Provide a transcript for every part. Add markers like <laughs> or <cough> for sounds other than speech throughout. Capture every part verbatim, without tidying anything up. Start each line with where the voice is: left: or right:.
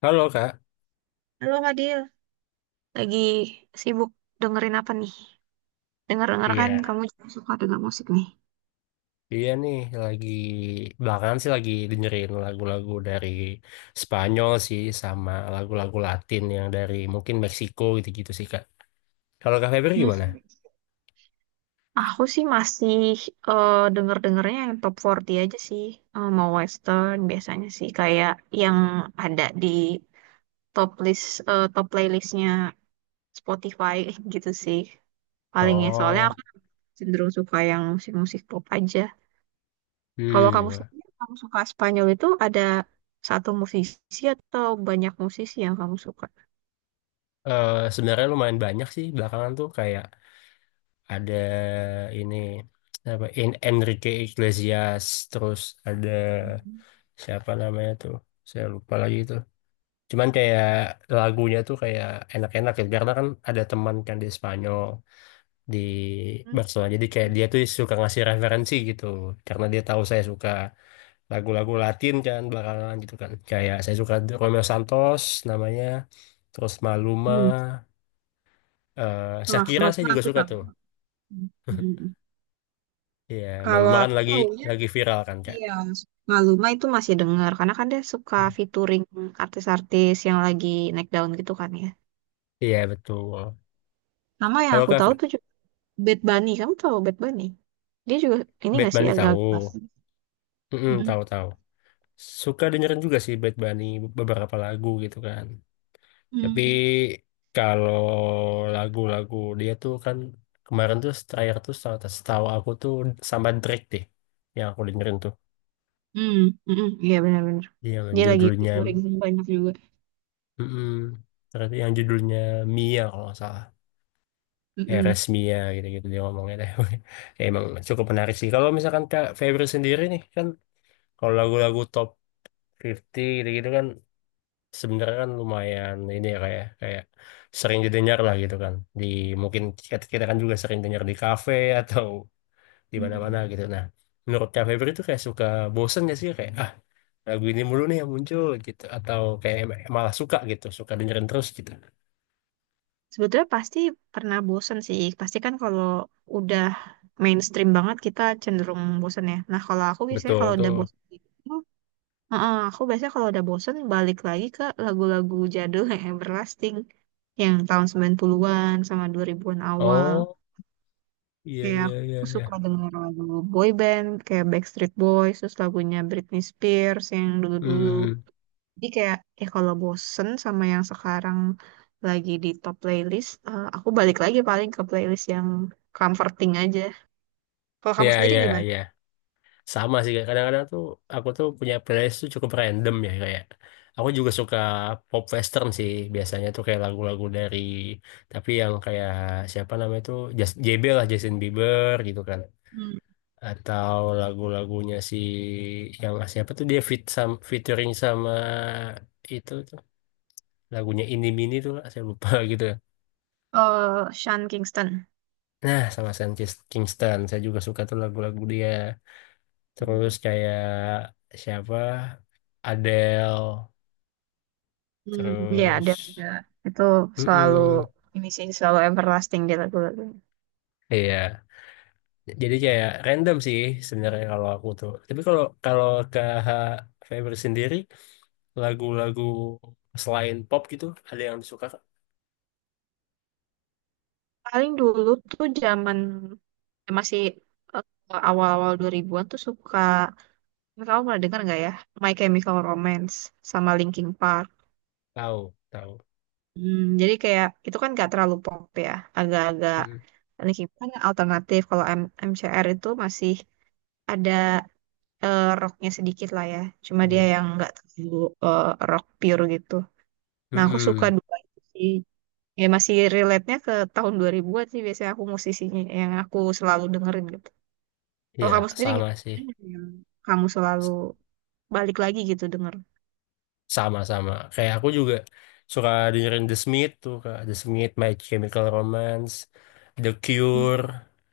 left: Halo Kak.
right: Halo Fadil, lagi sibuk dengerin apa nih? Dengar-dengar kan
left: Iya,
right: kamu juga suka denger musik nih.
left: iya nih lagi belakangan sih lagi dengerin lagu-lagu dari Spanyol sih sama lagu-lagu Latin yang dari mungkin Meksiko gitu-gitu sih Kak. Kalau Kak Febri
right: Hmm.
left: gimana?
right: Aku sih masih eh, denger-dengernya yang top empat puluh aja sih. Eh, mau western biasanya sih kayak yang ada di top list eh, top playlistnya Spotify <laughs> gitu sih. Palingnya soalnya
left: Oh,
right: aku cenderung suka yang musik-musik pop aja. Kalau kamu
left: hmm.
right: sendiri, kamu suka Spanyol itu ada satu musisi atau banyak musisi yang kamu suka?
left: Eh, sebenarnya lumayan banyak sih belakangan tuh kayak ada ini apa En- Enrique Iglesias, terus ada siapa namanya tuh? Saya lupa lagi itu. Cuman kayak lagunya tuh kayak enak-enak ya, karena kan ada teman kan di Spanyol, di
right: Hmm.
left: Barcelona. Jadi kayak dia tuh suka ngasih referensi gitu karena dia tahu saya suka lagu-lagu Latin kan belakangan gitu kan. Kayak saya suka Romeo Santos namanya, terus Maluma,
right: Hmm.
left: eh
right: Wah,
left: Shakira saya
right: maka
left: juga
right: aku
left: suka
right: tahu.
left: tuh.
right: Hmm. Hmm.
left: Iya,
right: Kalau
left: Maluma kan
right: aku
left: lagi
right: taunya,
left: lagi viral kan Kak.
right: iya, Maluma itu masih dengar. Karena kan dia suka featuring artis-artis yang lagi naik daun gitu kan ya.
left: Iya, betul.
right: Nama yang
left: Kalau
right: aku tahu
left: Kak
right: tuh juga Bad Bunny. Kamu tahu Bad Bunny? Dia juga, ini
left: Bad
right: gak sih
left: Bunny,
right: agak-agak.
left: tahu. Mm-mm,
right: Mm-mm.
left: tahu-tahu. Suka dengerin juga sih Bad Bunny beberapa lagu gitu kan. Tapi
right: Hmm.
left: kalau lagu-lagu dia tuh kan, kemarin tuh terakhir tuh setahu setahu aku tuh sama Drake deh yang aku dengerin tuh.
right: Hmm. Mm-mm. Iya, benar-benar.
left: Yang
right: Dia lagi
left: judulnya
right: featuring banyak juga.
left: mm ternyata yang judulnya Mia kalau nggak salah.
right: Mm-mm.
left: R S Mia gitu-gitu dia ngomongnya deh. <laughs> Ya, emang cukup menarik sih. Kalau misalkan Kak Febri sendiri nih kan, kalau lagu-lagu top lima puluh gitu-gitu kan, sebenarnya kan lumayan ini ya, kayak kayak sering didengar lah gitu kan, di mungkin kita, kita kan juga sering dengar di kafe atau di mana-mana
right: Mm-mm.
left: gitu, nah menurut Kak Febri itu kayak suka bosen gak sih kayak, ah, lagu ini mulu nih yang muncul gitu, atau kayak em- malah suka gitu, suka dengerin terus gitu.
right: Sebetulnya pasti pernah bosen sih. Pasti kan kalau udah mainstream banget kita cenderung bosen ya. Nah kalau aku biasanya
left: Betul
right: kalau
left: tuh.
right: udah bosen gitu, heeh, aku biasanya kalau udah bosen balik lagi ke lagu-lagu jadul <laughs> yang everlasting. Yang tahun sembilan puluhan-an sama dua ribuan-an awal.
left: Oh, iya
right: Kayak
left: iya iya
right: aku
left: iya.
right: suka denger lagu boy band kayak Backstreet Boys, terus lagunya Britney Spears yang dulu-dulu.
left: Hmm,
right: Jadi kayak ya kalau bosen sama yang sekarang lagi di top playlist, eh, aku balik lagi paling ke playlist yang comforting aja. Kalau kamu
left: iya
right: sendiri
left: iya
right: gimana?
left: iya, sama sih Kak. Kadang-kadang tuh aku tuh punya playlist tuh cukup random ya, kayak aku juga suka pop western sih biasanya tuh, kayak lagu-lagu dari, tapi yang kayak, siapa namanya tuh, Jas- J B lah, Justin Bieber gitu kan.
right: Hmm.
left: Atau lagu-lagunya si, yang siapa tuh, dia fit sam featuring sama itu tuh, lagunya ini mini tuh Kak. Saya lupa <laughs> gitu.
right: Oh, Sean Kingston.
left: Nah, sama Sam Kis- Kingston saya juga suka tuh lagu-lagu dia, terus
right: Hmm.
left: kayak siapa, Adele.
right: Hmm, ya ada juga.
left: Terus,
right: Itu selalu
left: mm,
right: ini sih selalu everlasting di lagu-lagunya.
left: iya. Jadi kayak random sih sebenarnya kalau aku tuh. Tapi kalau kalau K H Feber sendiri, lagu-lagu selain pop gitu, ada yang disuka Kak?
right: Paling dulu tuh zaman masih eh, awal-awal dua ribuan-an tuh suka, kamu pernah dengar nggak ya? My Chemical Romance sama Linkin Park.
left: Tahu, tahu.
right: Hmm, jadi kayak itu kan gak terlalu pop ya, agak-agak
left: Mm-mm.
right: ini kan alternatif. Kalau M MCR itu masih ada, eh, rocknya sedikit lah ya, cuma dia
left: Iya.
right: yang nggak terlalu eh, rock pure gitu. Nah aku suka
left: Mm-mm.
right: dua itu sih, ya masih relate-nya ke tahun dua ribuan-an sih biasanya aku musisinya yang aku selalu dengerin gitu. Kalau
left: Iya,
right: kamu sendiri
left: sama
right: gimana?
left: sih.
right: Ada nggak yang kamu selalu
left: S-
right: balik lagi gitu denger?
left: Sama-sama. Kayak aku juga suka dengerin The Smith tuh, Kak. The Smith, My Chemical Romance, The
right: Hmm,
left: Cure.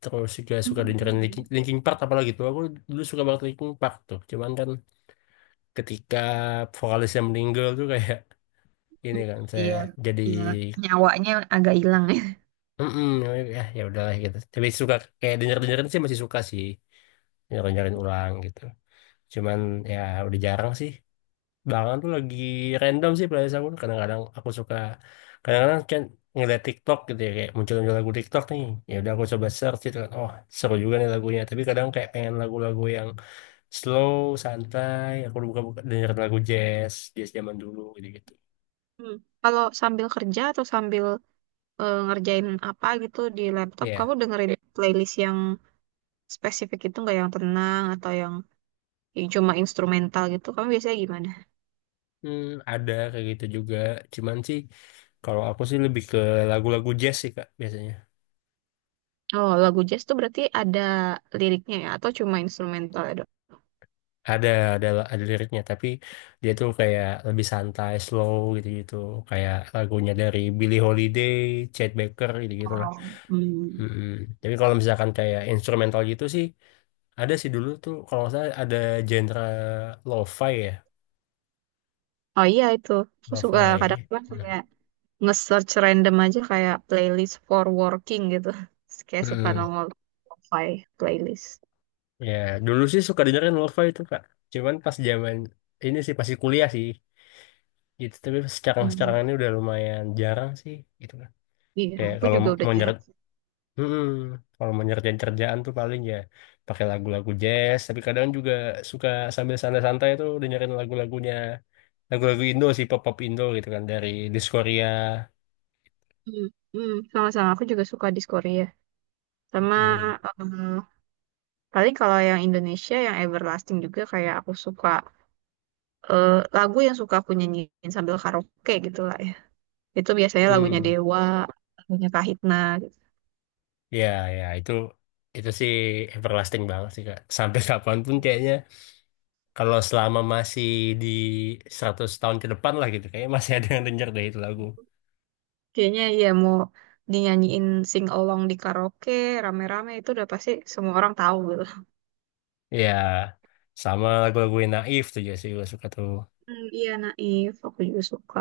left: Terus juga suka
right: hmm,
left: dengerin Linkin
right: hmm.
left: Linkin Park, apalagi tuh. Aku dulu suka banget Linkin Park tuh. Cuman kan ketika vokalisnya meninggal tuh kayak ini kan, saya
right: Iya,
left: jadi
right: iya, nyawanya agak hilang <laughs>
left: mm ya ya udahlah gitu, tapi suka kayak denger dengerin sih, masih suka sih dengerin dengerin ulang gitu, cuman ya udah jarang sih, belakangan tuh lagi random sih playlist aku, kadang-kadang aku suka, kadang-kadang kan ngeliat TikTok gitu ya, kayak muncul-muncul lagu TikTok nih, ya udah aku coba search gitu kan, oh seru juga nih lagunya, tapi kadang kayak pengen lagu-lagu yang slow, santai, aku buka-buka dengerin lagu jazz jazz zaman dulu gitu gitu
right: Hmm. Kalau sambil kerja atau sambil eh, ngerjain apa gitu di laptop, kamu
left: ya.
right: dengerin playlist yang spesifik itu nggak, yang tenang atau yang, yang cuma instrumental gitu? Kamu biasanya gimana?
left: Hmm, ada kayak gitu juga. Cuman sih kalau aku sih lebih ke lagu-lagu jazz sih Kak biasanya.
right: Oh, lagu jazz tuh berarti ada liriknya ya atau cuma instrumental ya, Dok?
left: Ada ada ada liriknya, tapi dia tuh kayak lebih santai, slow gitu-gitu. Kayak lagunya dari Billie Holiday, Chet Baker gitu-gitu lah.
right: Oh, hmm.
left: Mm-mm. Tapi kalau misalkan kayak instrumental gitu sih, ada sih dulu tuh, kalau saya ada genre lo-fi ya,
right: Oh iya itu, aku suka
left: lo-fi.
right: kadang-kadang kayak nge-search random aja kayak playlist for working gitu. <laughs> Terus kayak suka
left: Mm.
right: nongol Spotify playlist.
left: Ya, dulu sih suka dengerin lo-fi itu, Kak. Cuman pas zaman ini sih pasti kuliah sih gitu. Tapi sekarang-sekarang
right: Hmm.
left: ini udah lumayan jarang sih gitu kan.
right: Iya,
left: Kayak
right: aku
left: kalau
right: juga udah
left: mau
right: jarang.
left: nyeret Mm-mm. Kalau mau nyerjain kerjaan tuh paling ya pakai lagu-lagu jazz, tapi kadang juga suka sambil santai-santai tuh dengerin lagu-lagunya lagu-lagu Indo sih, pop-pop Indo gitu kan, dari Diskoria.
right: Hmm, hmm, sama-sama aku juga suka di Korea. Sama
left: Mm.
right: eh, paling kalau yang Indonesia yang everlasting juga kayak aku suka eh, lagu yang suka aku nyanyiin sambil karaoke gitu lah ya. Itu biasanya lagunya
left: Hmm,
right: Dewa, lagunya Kahitna gitu.
left: ya, ya itu itu sih everlasting banget sih Kak. Sampai <laughs> kapanpun kayaknya. Kalau selama masih di seratus tahun ke depan lah gitu, kayaknya masih ada yang denger deh itu lagu.
right: Kayaknya ya mau dinyanyiin sing along di karaoke rame-rame itu udah pasti semua orang tahu gitu.
left: Ya, sama lagu-lagu yang naif tuh ya sih gue suka tuh.
right: Hmm, iya Naif, aku juga suka.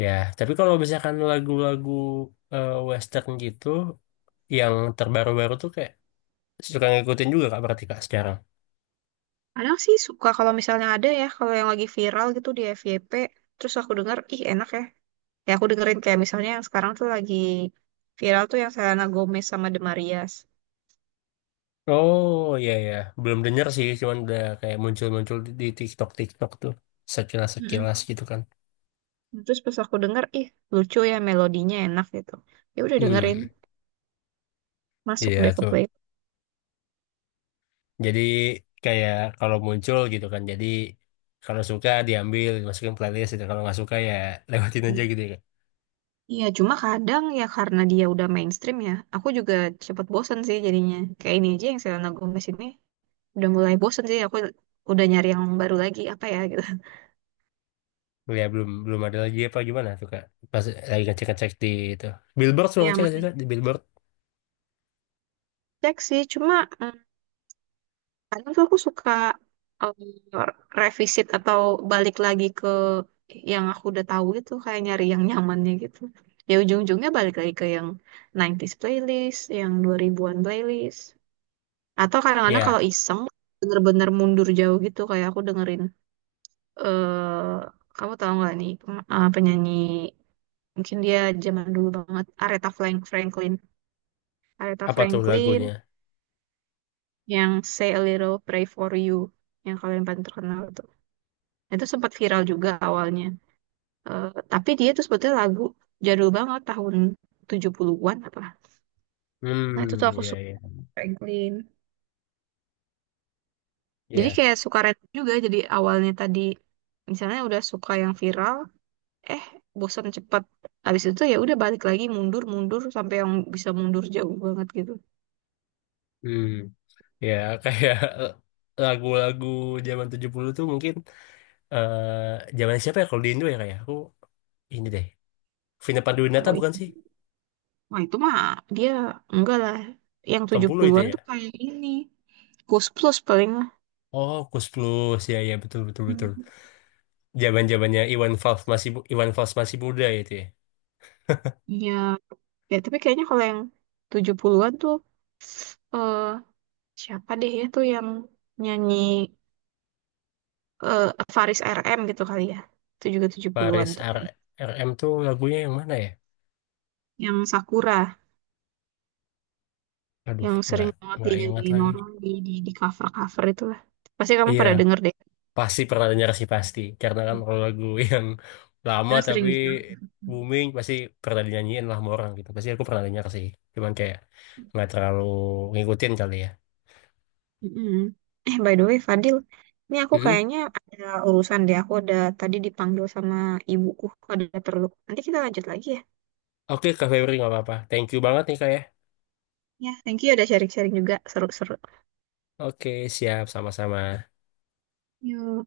left: Ya, tapi kalau misalkan lagu-lagu eh, western gitu, yang terbaru-baru tuh kayak suka ngikutin juga Kak, berarti Kak sekarang.
right: Kadang sih suka kalau misalnya ada ya, kalau yang lagi viral gitu di F Y P, terus aku dengar, ih enak ya, ya aku dengerin kayak misalnya yang sekarang tuh lagi viral tuh yang Selena Gomez sama The Marias.
left: Oh iya ya, belum denger sih, cuman udah kayak muncul-muncul di di TikTok-Tiktok tuh,
right: Mm-mm.
left: sekilas-sekilas gitu kan.
right: Terus pas aku denger, ih lucu ya melodinya enak gitu, ya udah
left: Hmm,
right: dengerin, masuk
left: iya
right: deh ke
left: tuh.
right: play.
left: Jadi kayak kalau muncul gitu kan. Jadi kalau suka, diambil, dimasukin playlist gitu. Kalau nggak suka ya <laughs> lewatin aja gitu ya.
right: Iya, cuma kadang ya karena dia udah mainstream ya, aku juga cepet bosen sih jadinya. Kayak ini aja yang Selena Gomez ini udah mulai bosen sih, aku udah nyari yang baru lagi, apa ya gitu.
left: Ya, belum belum ada lagi apa gimana tuh Kak? Pas lagi ngecek-ngecek di itu, Billboard, suka
right: Iya,
left: ngecek
right: masih.
left: ngecek di Billboard.
right: Cek sih, cuma mm, kadang tuh aku suka um, revisit atau balik lagi ke yang aku udah tahu gitu kayak nyari yang nyamannya gitu, ya ujung-ujungnya balik lagi ke yang nineties playlist, yang dua ribuan-an playlist, atau kadang-kadang
left: Ya,
right: kalau iseng bener-bener mundur jauh gitu kayak aku dengerin, eh kamu tahu nggak nih, pem- eh, penyanyi mungkin dia zaman dulu banget, Aretha Frank- Franklin Aretha
left: apa tuh lagunya?
right: Franklin, yang Say a Little Pray for You yang kalian paling terkenal itu itu sempat viral juga awalnya. Eh, tapi dia tuh sebetulnya lagu jadul banget tahun tujuh puluhan-an apa. Nah, itu tuh
left: Hmm,
right: aku
left: ya
right: suka
left: ya.
right: Franklin. Jadi
left: Ya.
right: kayak suka random juga. Jadi awalnya tadi misalnya udah suka yang viral, eh bosan cepet. Habis itu ya udah balik lagi mundur-mundur sampai yang bisa mundur jauh banget gitu.
left: Hmm. Ya, kayak <laughs> lagu-lagu zaman tujuh puluh tuh mungkin, eh zaman siapa ya kalau di Indo ya, kayak aku ini deh. Vina Panduwinata
right: Kalau
left: bukan
right: itu,
left: sih?
right: wah itu mah dia enggak lah. Yang
left: Delapan puluh itu
right: tujuh puluhan-an
left: ya.
right: tuh kayak ini. Ghost Plus paling lah.
left: Oh, Kus Plus. Ya, ya, betul, betul,
right: Hmm.
left: betul. Jaman-jamannya Iwan Fals masih bu- Iwan Fals masih muda itu ya.
right: Ya, ya tapi kayaknya kalau yang tujuh puluhan-an tuh eh siapa deh ya tuh yang nyanyi, eh, Faris R M gitu kali ya. Itu juga
left: Paris
right: tujuh puluhan-an tuh
left: R
right: kayaknya.
left: RM tuh lagunya yang mana ya?
right: Yang Sakura,
left: Aduh,
right: yang
left: nggak
right: sering banget dia
left: nggak
right: nyanyi
left: ingat lagi.
right: Noron di di, di cover-cover itulah. Pasti kamu
left: Iya,
right: pada denger deh.
left: pasti pernah dengar sih pasti. Karena kan kalau lagu <laughs> yang lama
right: Karena sering
left: tapi
right: di cover.
left: booming pasti pernah dinyanyiin lah sama orang gitu. Pasti aku pernah dengar sih. Cuman kayak nggak terlalu ngikutin kali ya.
right: Mm-mm. Eh, by the way, Fadil, ini aku
left: Mm-mm.
right: kayaknya ada urusan deh. Aku ada tadi dipanggil sama ibuku, ada perlu. Nanti kita lanjut lagi ya.
left: Oke, Kak Febri, nggak apa-apa. Thank you banget nih Kak ya.
right: Ya, thank you udah sharing-sharing juga. Seru-seru.
left: Oke, siap. Sama-sama.
right: Yuk.